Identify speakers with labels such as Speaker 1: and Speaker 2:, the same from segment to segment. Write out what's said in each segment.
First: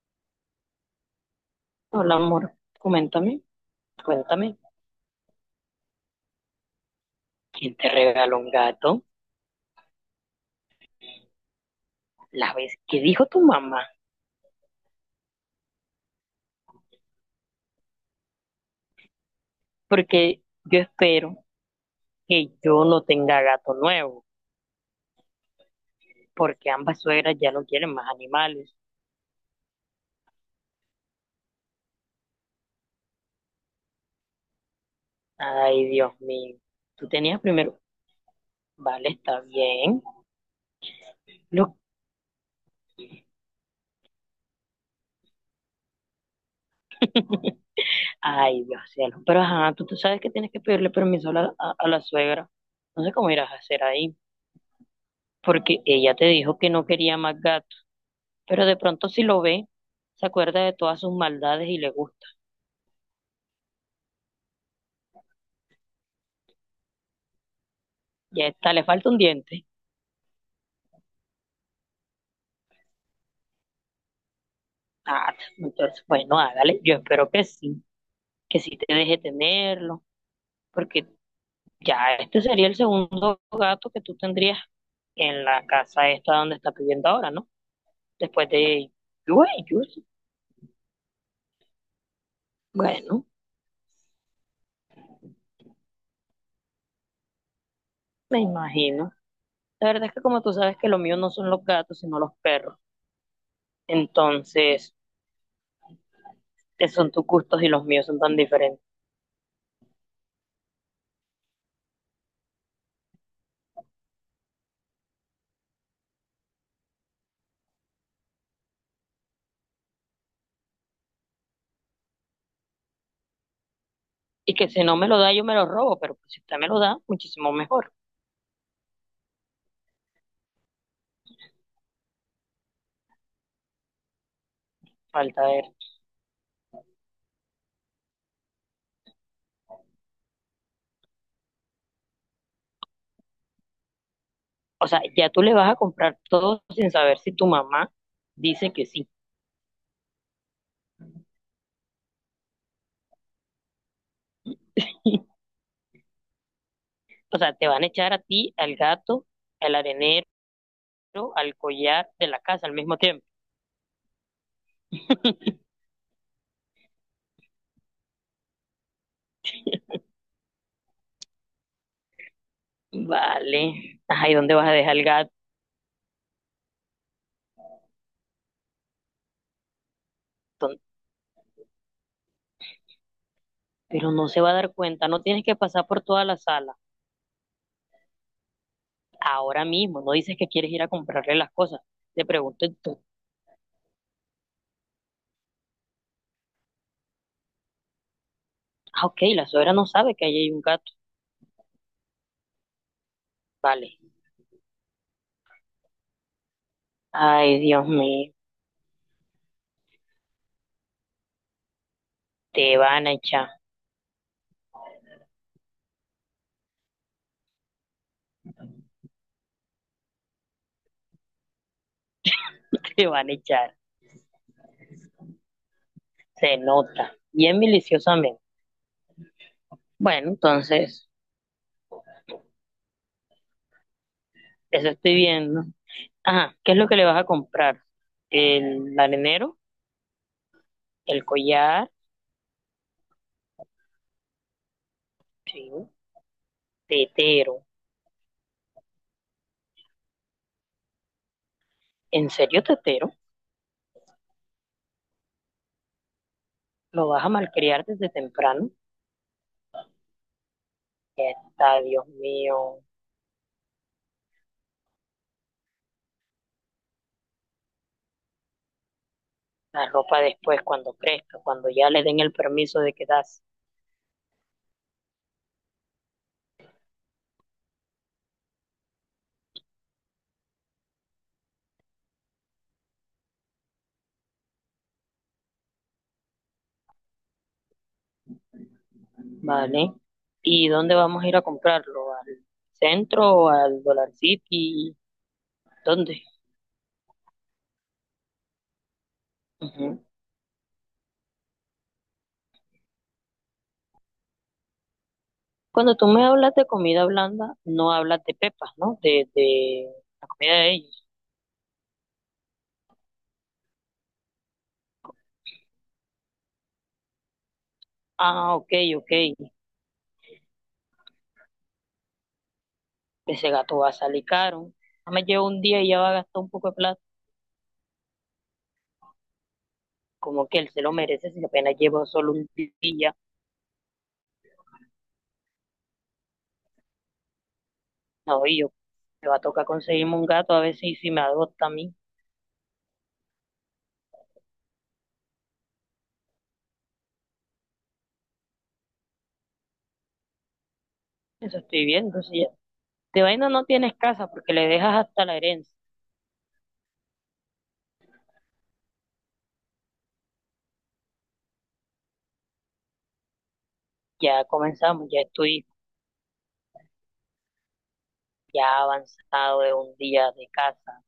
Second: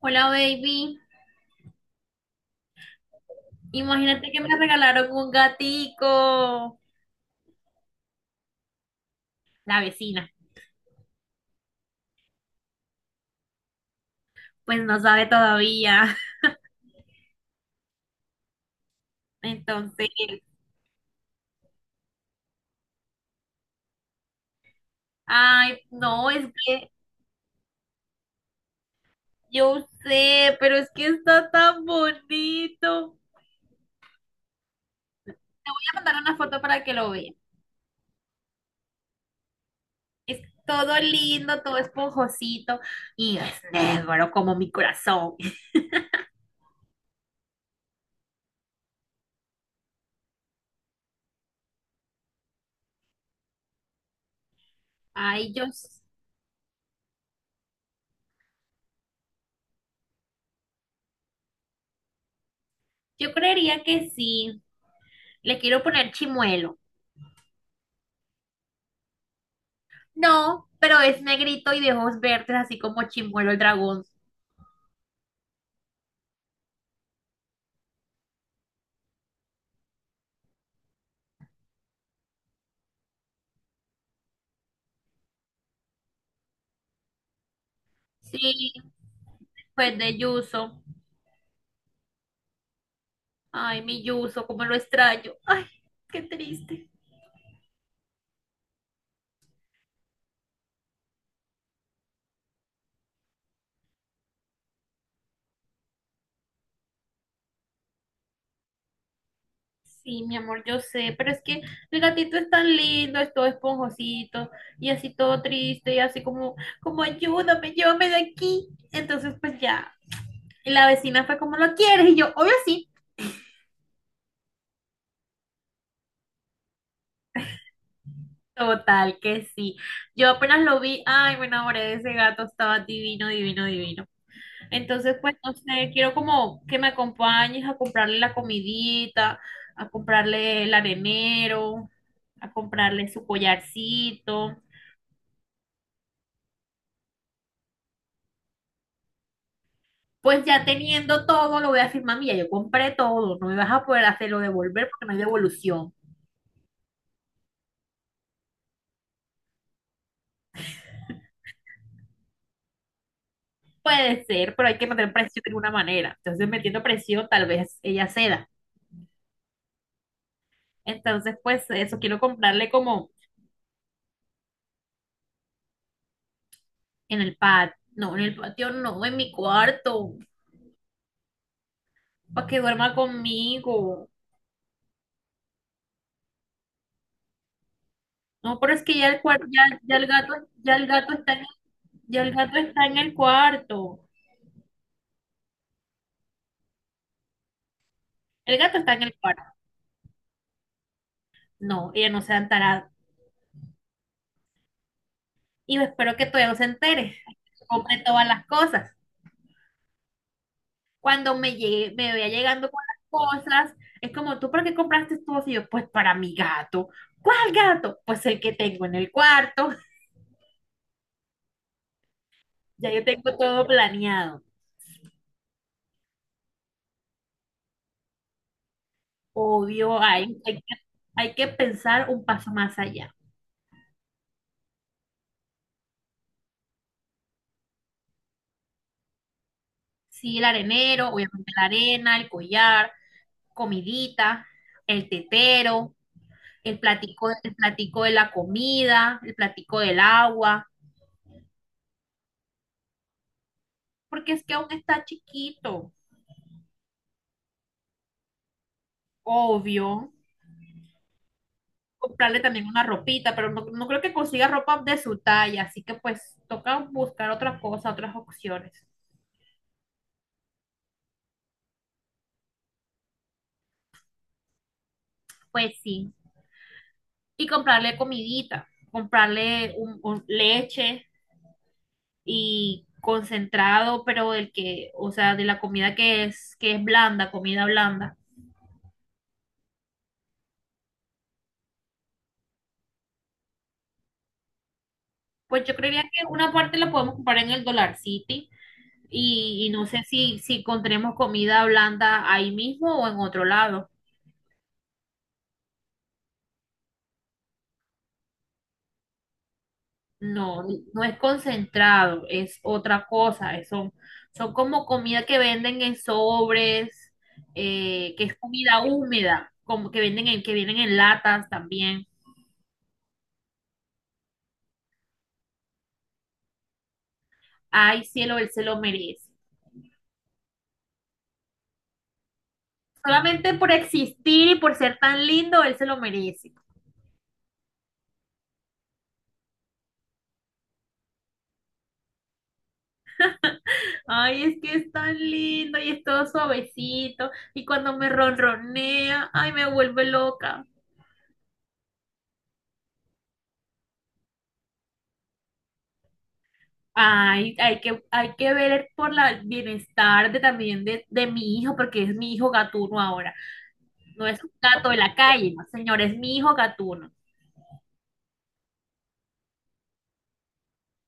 Speaker 1: Hola, baby.
Speaker 2: Hola, amor. Coméntame,
Speaker 1: Imagínate que
Speaker 2: cuéntame.
Speaker 1: me regalaron un gatico.
Speaker 2: ¿Quién te regaló un gato?
Speaker 1: La vecina,
Speaker 2: La vez que dijo tu mamá.
Speaker 1: pues no sabe todavía. Entonces,
Speaker 2: Porque yo espero que yo no tenga gato nuevo.
Speaker 1: ay, no, es
Speaker 2: Porque
Speaker 1: que
Speaker 2: ambas suegras ya no quieren más animales.
Speaker 1: yo sé, pero es que está tan bonito. Te voy
Speaker 2: Ay,
Speaker 1: a
Speaker 2: Dios
Speaker 1: mandar una
Speaker 2: mío.
Speaker 1: foto para que
Speaker 2: Tú
Speaker 1: lo veas.
Speaker 2: tenías primero. Vale, está bien.
Speaker 1: Es todo lindo,
Speaker 2: Lo-
Speaker 1: todo esponjosito y es negro como mi corazón.
Speaker 2: Ay, Dios cielo. Pero ajá, tú sabes que tienes que pedirle permiso a la suegra. No sé cómo irás a hacer ahí.
Speaker 1: Ay, yo,
Speaker 2: Porque ella te dijo que no quería más gatos, pero de pronto si lo ve, se acuerda de todas sus maldades y le gusta.
Speaker 1: yo creería que sí. Le quiero poner chimuelo.
Speaker 2: Ya está, le falta un diente.
Speaker 1: No, pero es negrito y de ojos verdes, así como Chimuelo el dragón.
Speaker 2: Ah, entonces, bueno, hágale. Yo espero que sí te deje tenerlo, porque ya este sería el segundo gato que tú tendrías en la casa esta donde estás viviendo ahora, ¿no? Después
Speaker 1: Sí,
Speaker 2: de Yue
Speaker 1: pues
Speaker 2: Yusi.
Speaker 1: de Yuso.
Speaker 2: Bueno,
Speaker 1: Ay, mi Yuso, cómo lo extraño. Ay, qué triste.
Speaker 2: me imagino. La verdad es que como tú sabes que lo mío no son los gatos, sino los perros. Entonces, esos son tus gustos y los míos son tan diferentes.
Speaker 1: Sí, mi amor, yo sé, pero es que el gatito es tan lindo, es todo esponjosito y así todo triste y así como, como ayúdame, llévame de aquí. Entonces, pues ya, y la vecina fue como, ¿lo quieres? Y yo, obvio sí.
Speaker 2: Y que si no me lo da, yo me lo robo, pero pues, si usted me lo da, muchísimo mejor.
Speaker 1: Total, que sí. Yo apenas lo vi, ay, me enamoré de ese gato, estaba divino, divino, divino. Entonces, pues,
Speaker 2: Falta
Speaker 1: no
Speaker 2: ver.
Speaker 1: sé, quiero como que me acompañes a comprarle la comidita, a comprarle el arenero, a comprarle su collarcito.
Speaker 2: O sea, ya tú le vas a comprar todo sin saber si tu mamá dice que sí.
Speaker 1: Pues ya teniendo todo, lo voy a decir, mami, ya yo compré todo, no me vas a poder hacerlo devolver porque no hay devolución.
Speaker 2: O sea, te van a echar a ti, al gato, al arenero, al collar de la casa al mismo tiempo.
Speaker 1: Puede ser, pero hay que meter presión de alguna manera. Entonces, metiendo presión, tal vez ella ceda. Entonces, pues, eso quiero comprarle como
Speaker 2: Vale. Ajá, ¿y dónde vas a dejar el gato?
Speaker 1: en el patio, no, en el patio no, en mi cuarto, para que duerma conmigo.
Speaker 2: Pero no se va a dar cuenta, no tienes que pasar por toda la sala.
Speaker 1: No, pero es que ya el cuar-
Speaker 2: Ahora
Speaker 1: ya, ya
Speaker 2: mismo,
Speaker 1: el
Speaker 2: no
Speaker 1: gato,
Speaker 2: dices que quieres
Speaker 1: ya
Speaker 2: ir
Speaker 1: el
Speaker 2: a
Speaker 1: gato está
Speaker 2: comprarle
Speaker 1: en,
Speaker 2: las cosas.
Speaker 1: ya
Speaker 2: Te
Speaker 1: el gato
Speaker 2: pregunto,
Speaker 1: está en el cuarto. El gato está en
Speaker 2: ah,
Speaker 1: el
Speaker 2: ok,
Speaker 1: cuarto.
Speaker 2: la suegra no sabe que ahí hay un gato.
Speaker 1: No, ella no se ha enterado.
Speaker 2: Vale.
Speaker 1: Y yo espero que todavía no se entere.
Speaker 2: Ay, Dios
Speaker 1: Compré todas
Speaker 2: mío.
Speaker 1: las cosas. Cuando me llegue, me vea llegando
Speaker 2: Te
Speaker 1: con
Speaker 2: van a
Speaker 1: las
Speaker 2: echar.
Speaker 1: cosas, es como, ¿tú para qué compraste todo? Y yo, pues para mi gato. ¿Cuál gato? Pues el que tengo en el cuarto. Ya yo
Speaker 2: Te van a
Speaker 1: tengo todo
Speaker 2: echar,
Speaker 1: planeado.
Speaker 2: se nota, bien miliciosamente.
Speaker 1: Obvio,
Speaker 2: Bueno,
Speaker 1: hay, hay que,
Speaker 2: entonces,
Speaker 1: hay que pensar un paso más allá.
Speaker 2: eso estoy viendo. Ajá, ¿qué es lo que le vas a comprar? El arenero,
Speaker 1: Sí, el arenero,
Speaker 2: el
Speaker 1: obviamente la
Speaker 2: collar,
Speaker 1: arena, el collar. Comidita, el
Speaker 2: sí,
Speaker 1: tetero, el
Speaker 2: tetero.
Speaker 1: platico de la comida, el platico del agua,
Speaker 2: ¿En serio, tetero?
Speaker 1: porque es que aún está chiquito,
Speaker 2: ¿Lo vas a malcriar desde temprano?
Speaker 1: obvio.
Speaker 2: Está, Dios
Speaker 1: Comprarle también
Speaker 2: mío.
Speaker 1: una ropita, pero no, no creo que consiga ropa de su talla, así que pues toca buscar otra cosa, otras opciones.
Speaker 2: La ropa después, cuando crezca, cuando ya le den el permiso de quedarse,
Speaker 1: Pues sí, y comprarle comidita, comprarle un leche y concentrado, pero del que, o sea, de la comida que es blanda, comida blanda.
Speaker 2: ¿vale? ¿Y dónde vamos a ir a comprarlo? ¿Al centro o al Dollar City?
Speaker 1: Pues yo creería
Speaker 2: ¿Dónde?
Speaker 1: que una parte la podemos comprar en el Dollar City y no sé
Speaker 2: Ujú.
Speaker 1: si, si encontremos comida blanda ahí mismo o en otro lado.
Speaker 2: Cuando tú me hablas de comida blanda, no hablas de pepas, ¿no? De la comida
Speaker 1: No,
Speaker 2: de ellos.
Speaker 1: no es concentrado, es otra cosa. Es- son, son como comida que venden en sobres, que es
Speaker 2: Ah, ok,
Speaker 1: comida
Speaker 2: ok.
Speaker 1: húmeda, como que venden en, que vienen en latas también.
Speaker 2: Ese gato va a salir caro. Nada más lleva un día y ya va a gastar un poco de plata.
Speaker 1: Ay, cielo, él se lo merece.
Speaker 2: Como que él se lo merece si apenas lleva solo un día.
Speaker 1: Solamente por existir y por ser tan lindo, él se lo merece.
Speaker 2: No, y yo me va a tocar conseguirme un gato a ver si me adopta a mí.
Speaker 1: Ay, es que es tan lindo y es todo suavecito. Y cuando me ronronea, ay, me vuelve loca.
Speaker 2: Eso estoy viendo. Si ya. De vaina no tienes casa porque le dejas hasta la herencia.
Speaker 1: Ay, hay que ver por la- el bienestar de, también de mi hijo, porque es mi hijo gatuno ahora. No es
Speaker 2: Ya
Speaker 1: un gato de
Speaker 2: comenzamos,
Speaker 1: la
Speaker 2: ya
Speaker 1: calle, no,
Speaker 2: estoy
Speaker 1: señor, es mi hijo gatuno.
Speaker 2: ya avanzado de un día de casa.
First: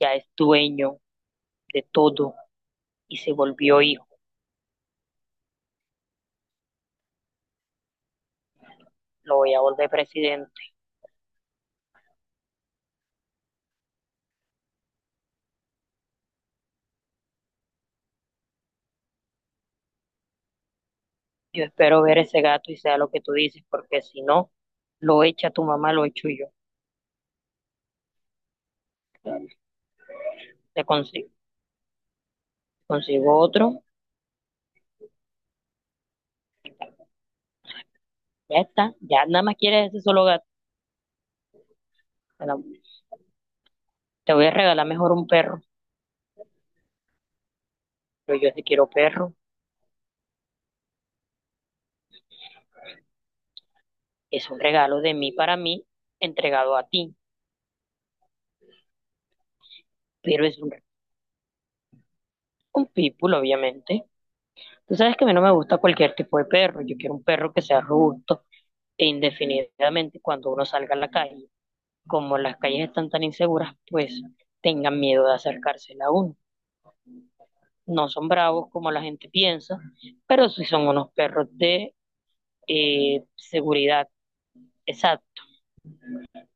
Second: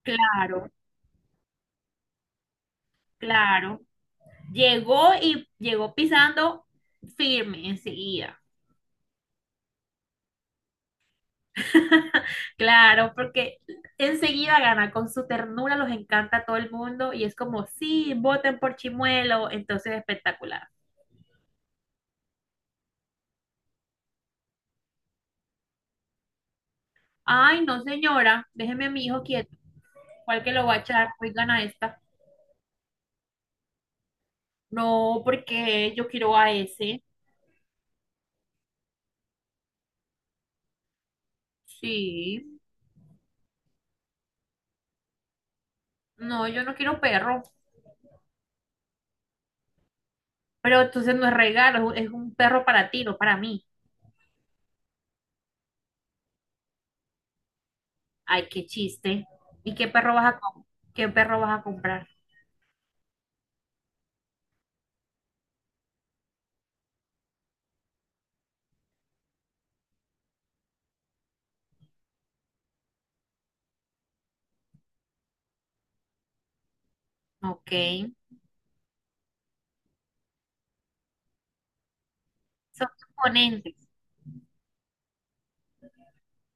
Speaker 2: Ya es
Speaker 1: Claro,
Speaker 2: dueño de todo y se
Speaker 1: claro.
Speaker 2: volvió hijo,
Speaker 1: Llegó y llegó pisando firme enseguida.
Speaker 2: lo voy a volver presidente.
Speaker 1: Claro, porque enseguida gana, con su ternura los encanta a todo el mundo y es como, sí, voten por Chimuelo, entonces espectacular.
Speaker 2: Yo espero ver ese gato y sea lo que tú dices, porque si no, lo echa tu mamá, lo echo yo.
Speaker 1: Ay, no, señora, déjeme a mi hijo quieto. ¿Cuál que lo va a
Speaker 2: Te
Speaker 1: echar?
Speaker 2: consigo,
Speaker 1: Hoy gana esta.
Speaker 2: consigo otro,
Speaker 1: No, porque yo quiero a ese.
Speaker 2: ya está, ya nada más quieres ese solo gato.
Speaker 1: Sí.
Speaker 2: Bueno, te voy a regalar mejor un perro,
Speaker 1: No, yo no quiero perro.
Speaker 2: pero yo sí quiero perro.
Speaker 1: Pero entonces no es regalo, es un perro para ti, no para mí.
Speaker 2: Es un regalo de mí para mí, entregado a ti,
Speaker 1: Ay, qué chiste. ¿Y qué perro vas a
Speaker 2: pero es
Speaker 1: com-
Speaker 2: un,
Speaker 1: ¿Qué perro vas a comprar?
Speaker 2: un pitbull, obviamente. Tú sabes que a mí no me gusta cualquier tipo de perro, yo quiero un perro que sea robusto e indefinidamente cuando uno salga a la calle, como las calles están tan inseguras, pues tengan miedo de acercársela a uno.
Speaker 1: Ok.
Speaker 2: No son bravos como la gente piensa, pero sí son unos perros de
Speaker 1: Son componentes.
Speaker 2: seguridad. Exacto.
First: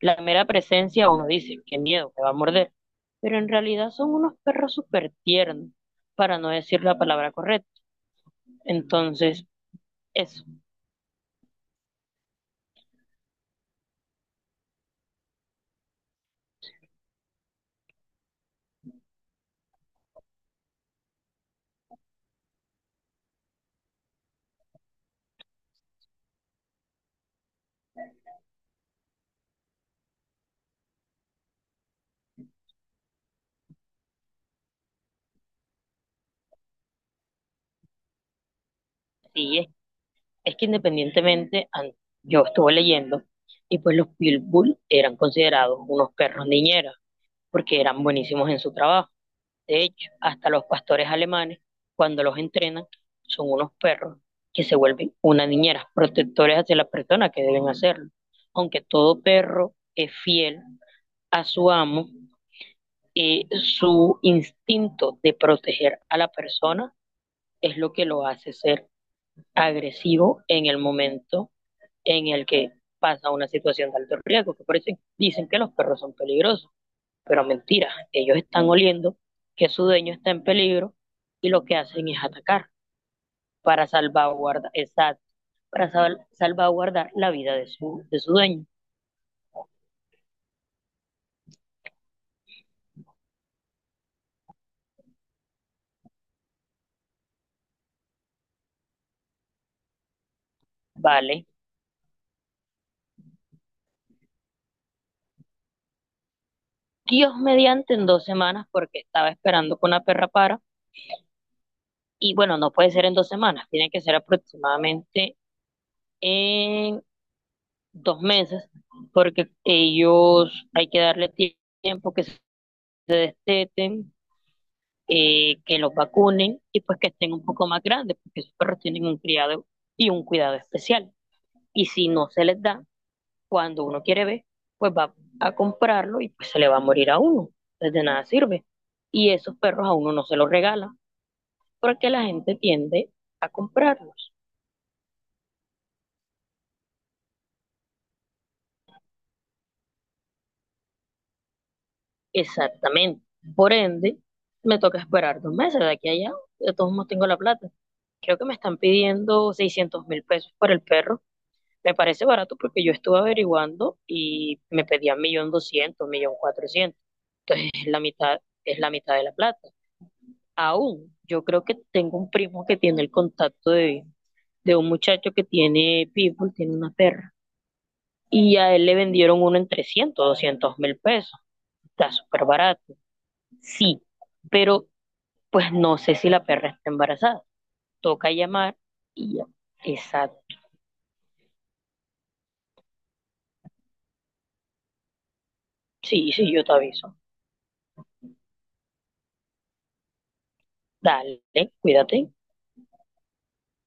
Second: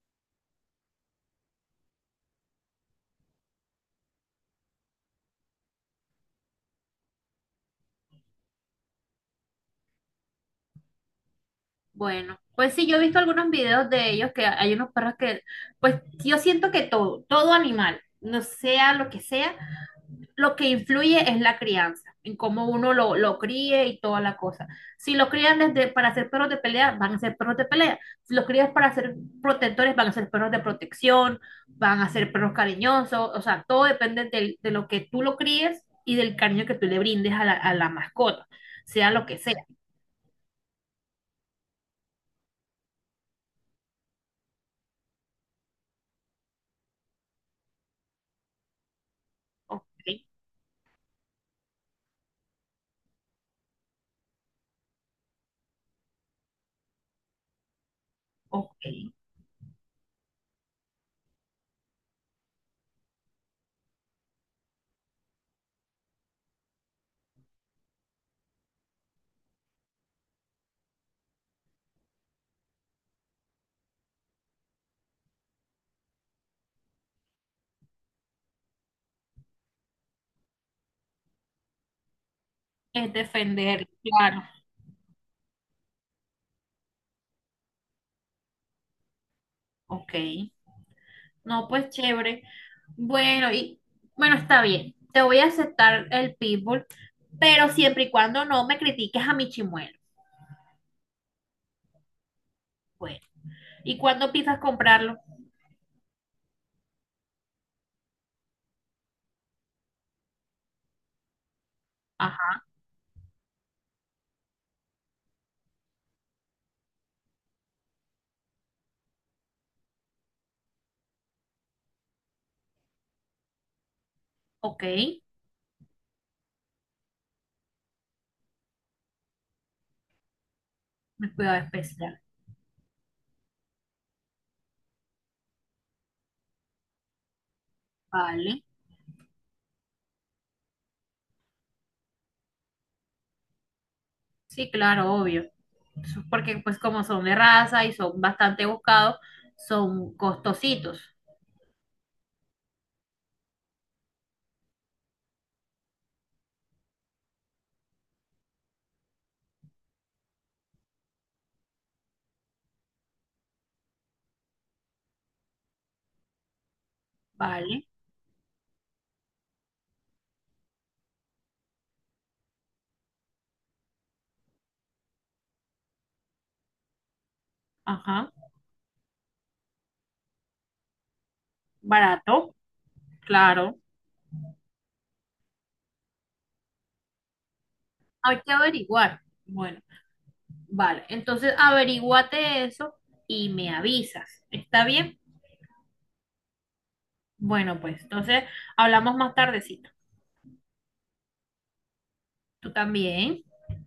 Speaker 2: La mera presencia uno dice, qué miedo, que va a morder. Pero en realidad son unos perros súper tiernos, para no decir la palabra correcta. Entonces, eso.
Speaker 1: Bueno, pues sí, yo he visto algunos videos de ellos que hay unos perros que, pues yo siento que todo, todo animal, no sea lo que sea, lo que influye es la crianza, en cómo uno lo críe y toda la cosa. Si lo crían desde para ser perros de pelea, van a ser perros de pelea. Si los crías para ser protectores, van a ser perros de protección, van a ser perros cariñosos, o sea, todo depende del- de lo que tú lo críes y del cariño que tú le brindes a la mascota, sea lo que sea.
Speaker 2: Sí, es que independientemente, yo estuve leyendo, y pues los Pitbull eran considerados unos perros niñeras, porque eran buenísimos en su trabajo. De
Speaker 1: Ok,
Speaker 2: hecho, hasta los pastores alemanes, cuando los entrenan, son unos perros que se vuelven una niñera protectores hacia las personas que deben hacerlo. Aunque
Speaker 1: ok.
Speaker 2: todo perro es fiel a su amo, su instinto de proteger a la persona es lo que lo hace ser agresivo en el momento en el que pasa una situación de alto riesgo. Que por eso dicen que los perros son peligrosos, pero mentira, ellos están oliendo que su dueño está en peligro y lo que hacen es atacar
Speaker 1: Es defender,
Speaker 2: para
Speaker 1: claro.
Speaker 2: salvaguardar, exacto, para salvaguardar la vida de su dueño.
Speaker 1: Ok. No, pues chévere. Bueno, y bueno, está bien. Te voy a aceptar el pitbull, pero siempre y cuando no me critiques a mi chimuelo.
Speaker 2: Vale.
Speaker 1: Bueno. ¿Y cuándo empiezas a comprarlo?
Speaker 2: Dios mediante en 2 semanas porque estaba esperando con la perra para. Y bueno,
Speaker 1: Ajá,
Speaker 2: no puede ser en 2 semanas, tiene que ser aproximadamente en 2 meses porque ellos hay que darle tiempo que se esteten,
Speaker 1: ok.
Speaker 2: que los vacunen y pues que estén un poco más grandes, porque esos perros tienen un criado y un cuidado especial.
Speaker 1: Mi cuidado
Speaker 2: Y si
Speaker 1: especial.
Speaker 2: no se les da, cuando uno quiere ver, pues va a comprarlo y pues se le va a morir a uno. Entonces de nada sirve.
Speaker 1: Vale.
Speaker 2: Y esos perros a uno no se los regala, porque la gente tiende a comprarlos.
Speaker 1: Sí, claro, obvio. Eso es porque pues como son de raza y son bastante buscados, son costositos.
Speaker 2: Exactamente. Por ende, me toca esperar 2 meses de aquí a allá. De todos modos tengo la plata. Creo que me están pidiendo $600.000 por el perro. Me parece barato porque yo estuve averiguando y me pedían 1.200.000, 1.400.000. Entonces
Speaker 1: Vale.
Speaker 2: es la mitad de la plata. Aún, yo creo que tengo un primo que tiene el contacto de un muchacho que tiene pitbull, tiene una perra,
Speaker 1: Ajá.
Speaker 2: y a él le vendieron uno en 300.200.000 pesos. Está súper
Speaker 1: Barato.
Speaker 2: barato.
Speaker 1: Claro.
Speaker 2: Sí, pero pues no sé si la perra está embarazada. Toca
Speaker 1: Hay que
Speaker 2: llamar
Speaker 1: averiguar.
Speaker 2: y ya.
Speaker 1: Bueno.
Speaker 2: Exacto.
Speaker 1: Vale, entonces averíguate eso y me avisas. ¿Está bien?
Speaker 2: Sí, sí, yo te aviso.
Speaker 1: Bueno, pues entonces hablamos más tardecito.
Speaker 2: Dale, cuídate.
Speaker 1: Tú también.